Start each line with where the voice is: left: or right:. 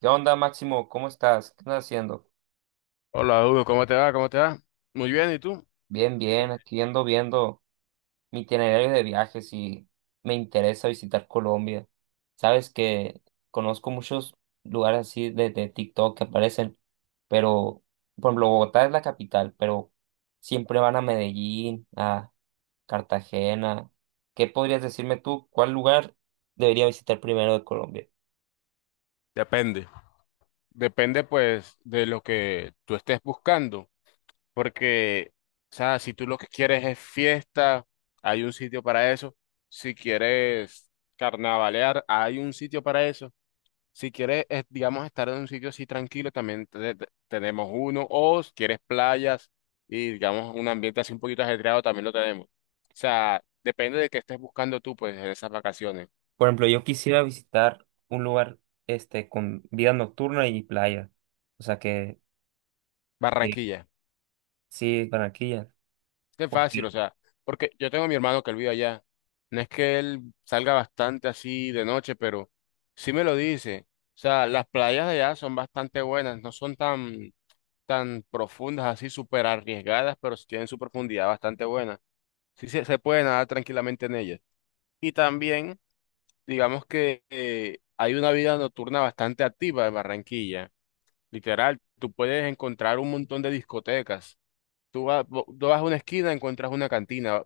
right: ¿Qué onda, Máximo? ¿Cómo estás? ¿Qué estás haciendo?
left: Hola, Hugo, ¿cómo te va? ¿Cómo te va? Muy bien, ¿y tú?
right: Bien, bien, aquí ando viendo mi itinerario de viajes y me interesa visitar Colombia. Sabes que conozco muchos lugares así de TikTok que aparecen, pero, por ejemplo, Bogotá es la capital, pero siempre van a Medellín, a Cartagena. ¿Qué podrías decirme tú? ¿Cuál lugar debería visitar primero de Colombia?
left: Depende. Depende, pues, de lo que tú estés buscando. Porque, o sea, si tú lo que quieres es fiesta, hay un sitio para eso. Si quieres carnavalear, hay un sitio para eso. Si quieres, digamos, estar en un sitio así tranquilo, también tenemos uno. O si quieres playas y, digamos, un ambiente así un poquito ajetreado, también lo tenemos. O sea, depende de qué estés buscando tú, pues, en esas vacaciones.
right: Por ejemplo, yo quisiera visitar un lugar este con vida nocturna y playa. O sea que
left: Barranquilla.
right: sí, Barranquilla.
left: Es que es fácil,
right: Porque
left: o sea, porque yo tengo a mi hermano que él vive allá. No es que él salga bastante así de noche, pero sí me lo dice. O sea, las playas de allá son bastante buenas, no son tan, tan profundas, así súper arriesgadas, pero sí tienen su profundidad bastante buena. Sí se puede nadar tranquilamente en ellas. Y también, digamos que hay una vida nocturna bastante activa en Barranquilla. Literal, tú puedes encontrar un montón de discotecas. Tú vas, tú vas a una esquina, encuentras una cantina,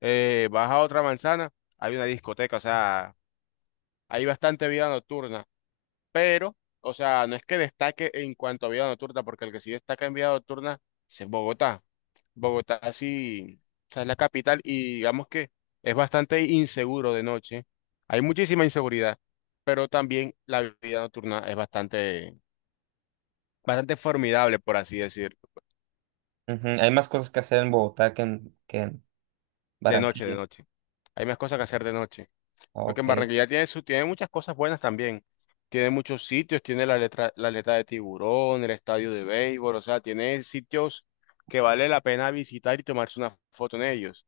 left: vas a otra manzana, hay una discoteca, o sea, hay bastante vida nocturna, pero, o sea, no es que destaque en cuanto a vida nocturna, porque el que sí destaca en vida nocturna es en Bogotá. Bogotá sí, o sea, es la capital y digamos que es bastante inseguro de noche. Hay muchísima inseguridad, pero también la vida nocturna es bastante, bastante formidable, por así decir,
right: ujú, hay más cosas que hacer en Bogotá que en
left: de noche, de
right: Barranquilla.
left: noche. Hay más cosas que hacer de noche.
right: Ah,
left: Porque en
right: ok.
left: Barranquilla tiene, su, tiene muchas cosas buenas también. Tiene muchos sitios, tiene la letra, la aleta de tiburón, el estadio de béisbol, o sea, tiene sitios que vale la pena visitar y tomarse una foto en ellos.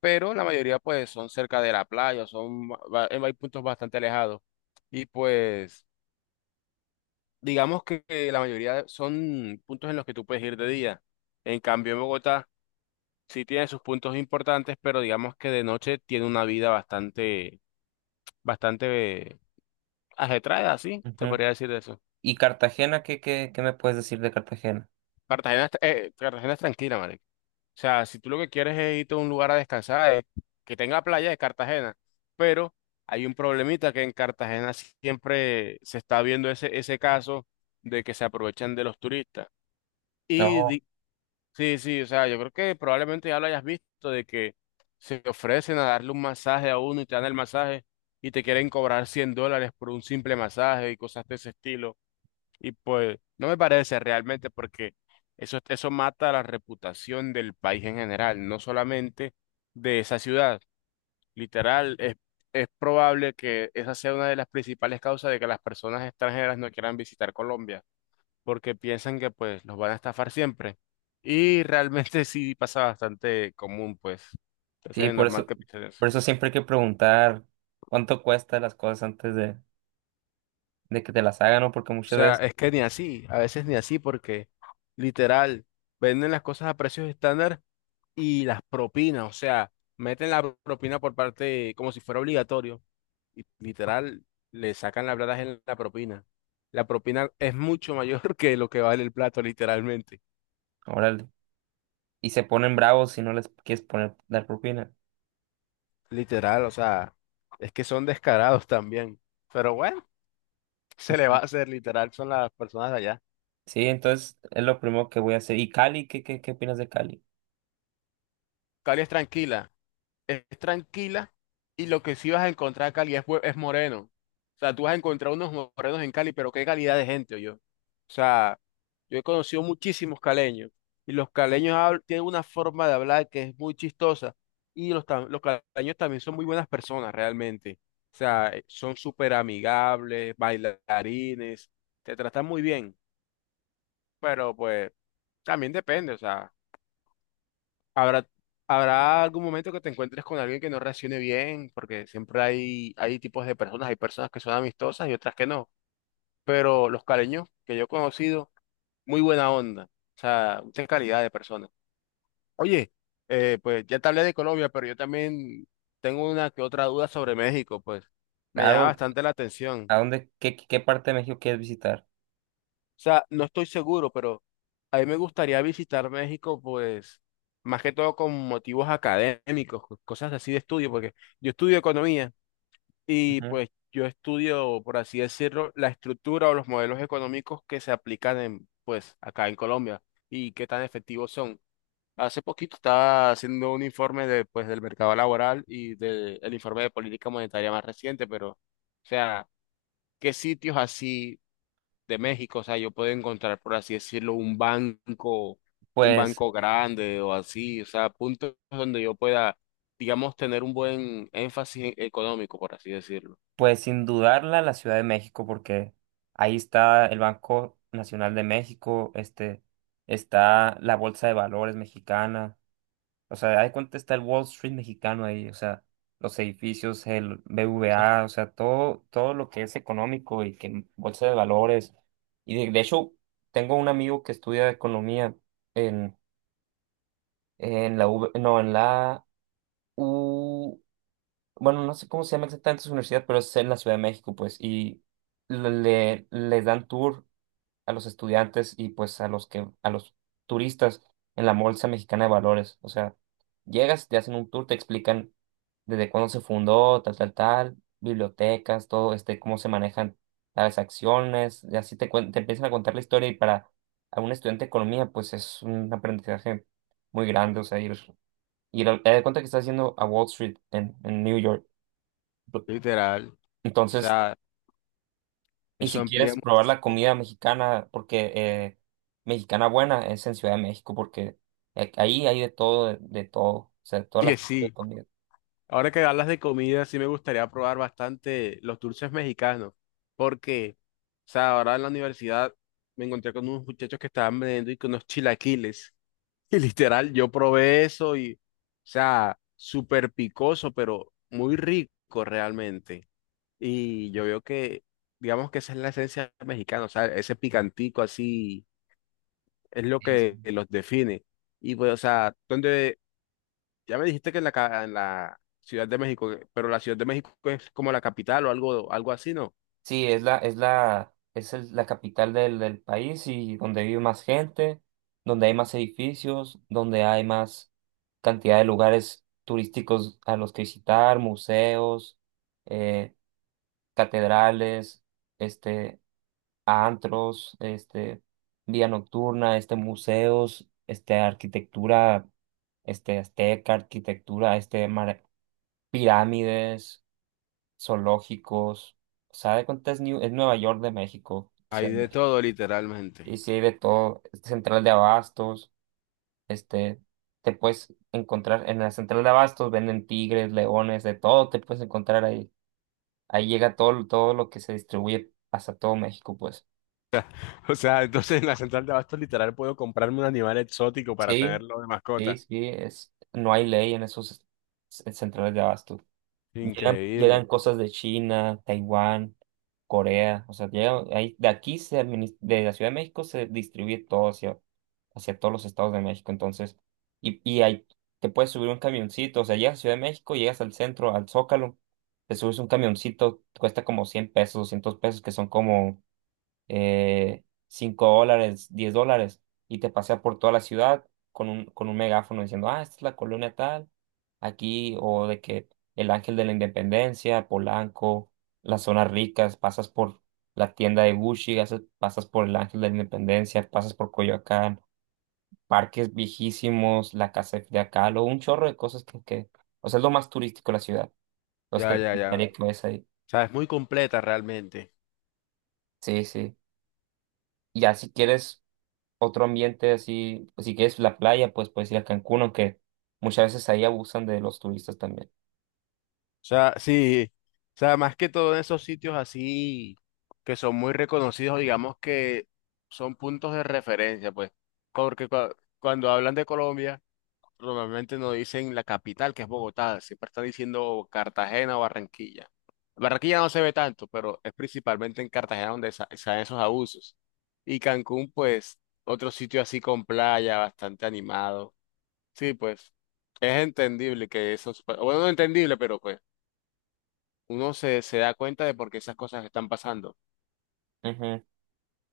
left: Pero la mayoría pues son cerca de la playa, son, hay puntos bastante alejados. Y pues digamos que la mayoría son puntos en los que tú puedes ir de día. En cambio, en Bogotá sí tiene sus puntos importantes, pero digamos que de noche tiene una vida bastante, bastante ajetreada, así, te
right: Ujú.
left: podría decir de eso.
right: ¿Y Cartagena? ¿Qué me puedes decir de Cartagena?
left: Cartagena, Cartagena es tranquila, marico. O sea, si tú lo que quieres es irte a un lugar a descansar, que tenga playa de Cartagena, pero hay un problemita que en Cartagena siempre se está viendo ese caso de que se aprovechan de los turistas. Y
right: Oh,
left: di- sí, sí, o sea, yo creo que probablemente ya lo hayas visto de que se ofrecen a darle un masaje a uno y te dan el masaje y te quieren cobrar $100 por un simple masaje y cosas de ese estilo. Y pues no me parece realmente porque eso mata la reputación del país en general, no solamente de esa ciudad. Literal, es probable que esa sea una de las principales causas de que las personas extranjeras no quieran visitar Colombia, porque piensan que pues los van a estafar siempre. Y realmente sí pasa bastante común, pues. Entonces
right: sí,
left: es normal que piensen eso.
right: por eso siempre hay que preguntar cuánto cuesta las cosas antes de que te las hagan, ¿no? Porque
left: O
right: muchas
left: sea,
right: veces,
left: es que ni así, a veces ni así porque literal, venden las cosas a precios estándar y las propinas, o sea, meten la propina por parte, como si fuera obligatorio, y literal, le sacan la plata en la propina. La propina es mucho mayor que lo que vale el plato, literalmente.
right: órale, y se ponen bravos si no les quieres poner, dar propina.
left: Literal, o sea, es que son descarados también. Pero bueno, se le va a hacer, literal, son las personas de allá.
right: Sí, entonces es lo primero que voy a hacer. ¿Y Cali? ¿Qué opinas de Cali?
left: Cali es tranquila y lo que sí vas a encontrar acá Cali es, es moreno. O sea, tú vas a encontrar unos morenos en Cali, pero qué calidad de gente, yo. O sea, yo he conocido muchísimos caleños y los caleños tienen una forma de hablar que es muy chistosa y los, los caleños también son muy buenas personas realmente. O sea, son súper amigables, bailarines, te tratan muy bien, pero pues también depende, o sea. Habrá, habrá algún momento que te encuentres con alguien que no reaccione bien, porque siempre hay, hay tipos de personas, hay personas que son amistosas y otras que no. Pero los caleños que yo he conocido, muy buena onda, o sea, mucha calidad de personas. Oye, pues ya te hablé de Colombia, pero yo también tengo una que otra duda sobre México, pues me llama
right: Claro,
left: bastante la atención.
right: ¿a dónde, qué, qué parte de México quieres visitar?
left: O sea, no estoy seguro, pero a mí me gustaría visitar México, pues, más que todo con motivos académicos, cosas así de estudio, porque yo estudio economía y
right: Ujú.
left: pues yo estudio, por así decirlo, la estructura o los modelos económicos que se aplican en, pues, acá en Colombia y qué tan efectivos son. Hace poquito estaba haciendo un informe de, pues, del mercado laboral y del informe de política monetaria más reciente, pero, o sea, ¿qué sitios así de México? O sea, yo puedo encontrar, por así decirlo, un
right: Pues,
left: banco grande o así, o sea, puntos donde yo pueda, digamos, tener un buen énfasis económico, por así decirlo.
right: pues sin dudarla la Ciudad de México, porque ahí está el Banco Nacional de México, este, está la Bolsa de Valores mexicana. O sea, ahí cuenta está el Wall Street mexicano ahí, o sea, los edificios, el BVA, o sea, todo, todo lo que es económico y que bolsa de valores. Y de hecho, tengo un amigo que estudia economía en, en la UV no, en la U, bueno, no sé cómo se llama exactamente su universidad, pero es en la Ciudad de México, pues, y les dan tour a los estudiantes y pues a los que, a los turistas en la Bolsa Mexicana de Valores. O sea, llegas, te hacen un tour, te explican desde cuándo se fundó, tal, tal, tal, bibliotecas, todo este, cómo se manejan las acciones, y así te, te empiezan a contar la historia y para a un estudiante de economía, pues es un aprendizaje muy grande, o sea, ir te das cuenta que estás yendo a Wall Street en New York.
left: Literal. O
right: Entonces,
left: sea,
right: y
left: eso
right: si
left: amplía
right: quieres probar la
left: muchísimo.
right: comida mexicana, porque mexicana buena es en Ciudad de México, porque ahí hay de todo, de todo, o sea, todas las
left: Y
right: tipos de
left: sí,
right: comida.
left: ahora que hablas de comida, sí me gustaría probar bastante los dulces mexicanos. Porque, o sea, ahora en la universidad me encontré con unos muchachos que estaban vendiendo y con unos chilaquiles. Y literal, yo probé eso y, o sea, súper picoso, pero muy rico realmente. Y yo veo que, digamos que esa es la esencia mexicana, o sea, ese picantico así es lo
right: Sí,
left: que
right: sí.
left: los define. Y pues, o sea, donde, ya me dijiste que en la, en la Ciudad de México, pero la Ciudad de México es como la capital o algo, algo así, ¿no?
right: Sí, es la, es la, es el- la capital del, del país y donde vive más gente, donde hay más edificios, donde hay más cantidad de lugares turísticos a los que visitar, museos, eh, catedrales, este, antros, este, vía nocturna, este, museos, este, arquitectura, este, azteca, arquitectura, pirámides, zoológicos, o sea, de cuenta es, es Nueva York de México, o
left: Hay
right: sea,
left: de todo, literalmente.
right: y sí hay de todo, este, central de abastos, este, te puedes encontrar, en la central de abastos venden tigres, leones, de todo, te puedes encontrar ahí, ahí llega todo, todo lo que se distribuye hasta todo México, pues,
left: O sea, entonces en la central de abastos literal puedo comprarme un animal exótico para
right: sí.
left: tenerlo de
right: Sí,
left: mascota.
right: sí, es, no hay ley en esos centrales de abasto. Llegan,
left: Increíble.
right: llegan cosas de China, Taiwán, Corea, o sea, llegan, de aquí, de la Ciudad de México se distribuye todo hacia, hacia todos los estados de México, entonces, y ahí te puedes subir un camioncito, o sea, llegas a Ciudad de México, llegas al centro, al Zócalo, te subes un camioncito, cuesta como 100 pesos, 200 pesos, que son como 5 dólares, 10 dólares, y te pasea por toda la ciudad con un megáfono diciendo, ah, esta es la colonia tal, aquí, o de que el Ángel de la Independencia, Polanco, las zonas ricas, pasas por la tienda de Gucci, pasas por el Ángel de la Independencia, pasas por Coyoacán, parques viejísimos, la casa de Frida Kahlo, un chorro de cosas o sea, es lo más turístico de la ciudad. Entonces te
left: Ya, ya, ya. O
right: recomendaría que vayas ahí.
left: sea, es muy completa realmente.
right: Sí, sí. Y ya si quieres otro ambiente así, pues, si quieres la playa, pues puedes ir a Cancún, aunque muchas veces ahí abusan de los turistas también.
left: O sea, sí. O sea, más que todo en esos sitios así que son muy reconocidos, digamos que son puntos de referencia, pues. Porque cuando hablan de Colombia, normalmente no dicen la capital, que es Bogotá, siempre están diciendo Cartagena o Barranquilla. Barranquilla no se ve tanto, pero es principalmente en Cartagena donde se dan esos abusos. Y Cancún, pues, otro sitio así con playa, bastante animado. Sí, pues es entendible que eso, es- bueno, no entendible, pero pues uno se da cuenta de por qué esas cosas están pasando.
right: Ujú.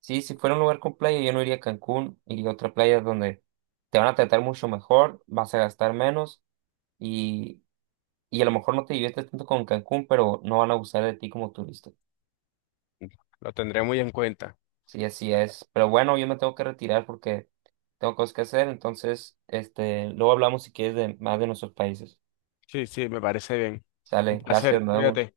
right: Sí, si fuera un lugar con playa, yo no iría a Cancún, iría a otra playa donde te van a tratar mucho mejor, vas a gastar menos y, y a lo mejor no te diviertes tanto con Cancún, pero no van a abusar de ti como turista.
left: Lo tendré muy en cuenta.
right: Sí, así es. Pero bueno, yo me tengo que retirar porque tengo cosas que hacer, entonces, este, luego hablamos si quieres de más de nuestros países.
left: Sí, sí, me parece bien. Un
right: Sale, gracias,
left: placer,
right: nos vemos.
left: cuídate.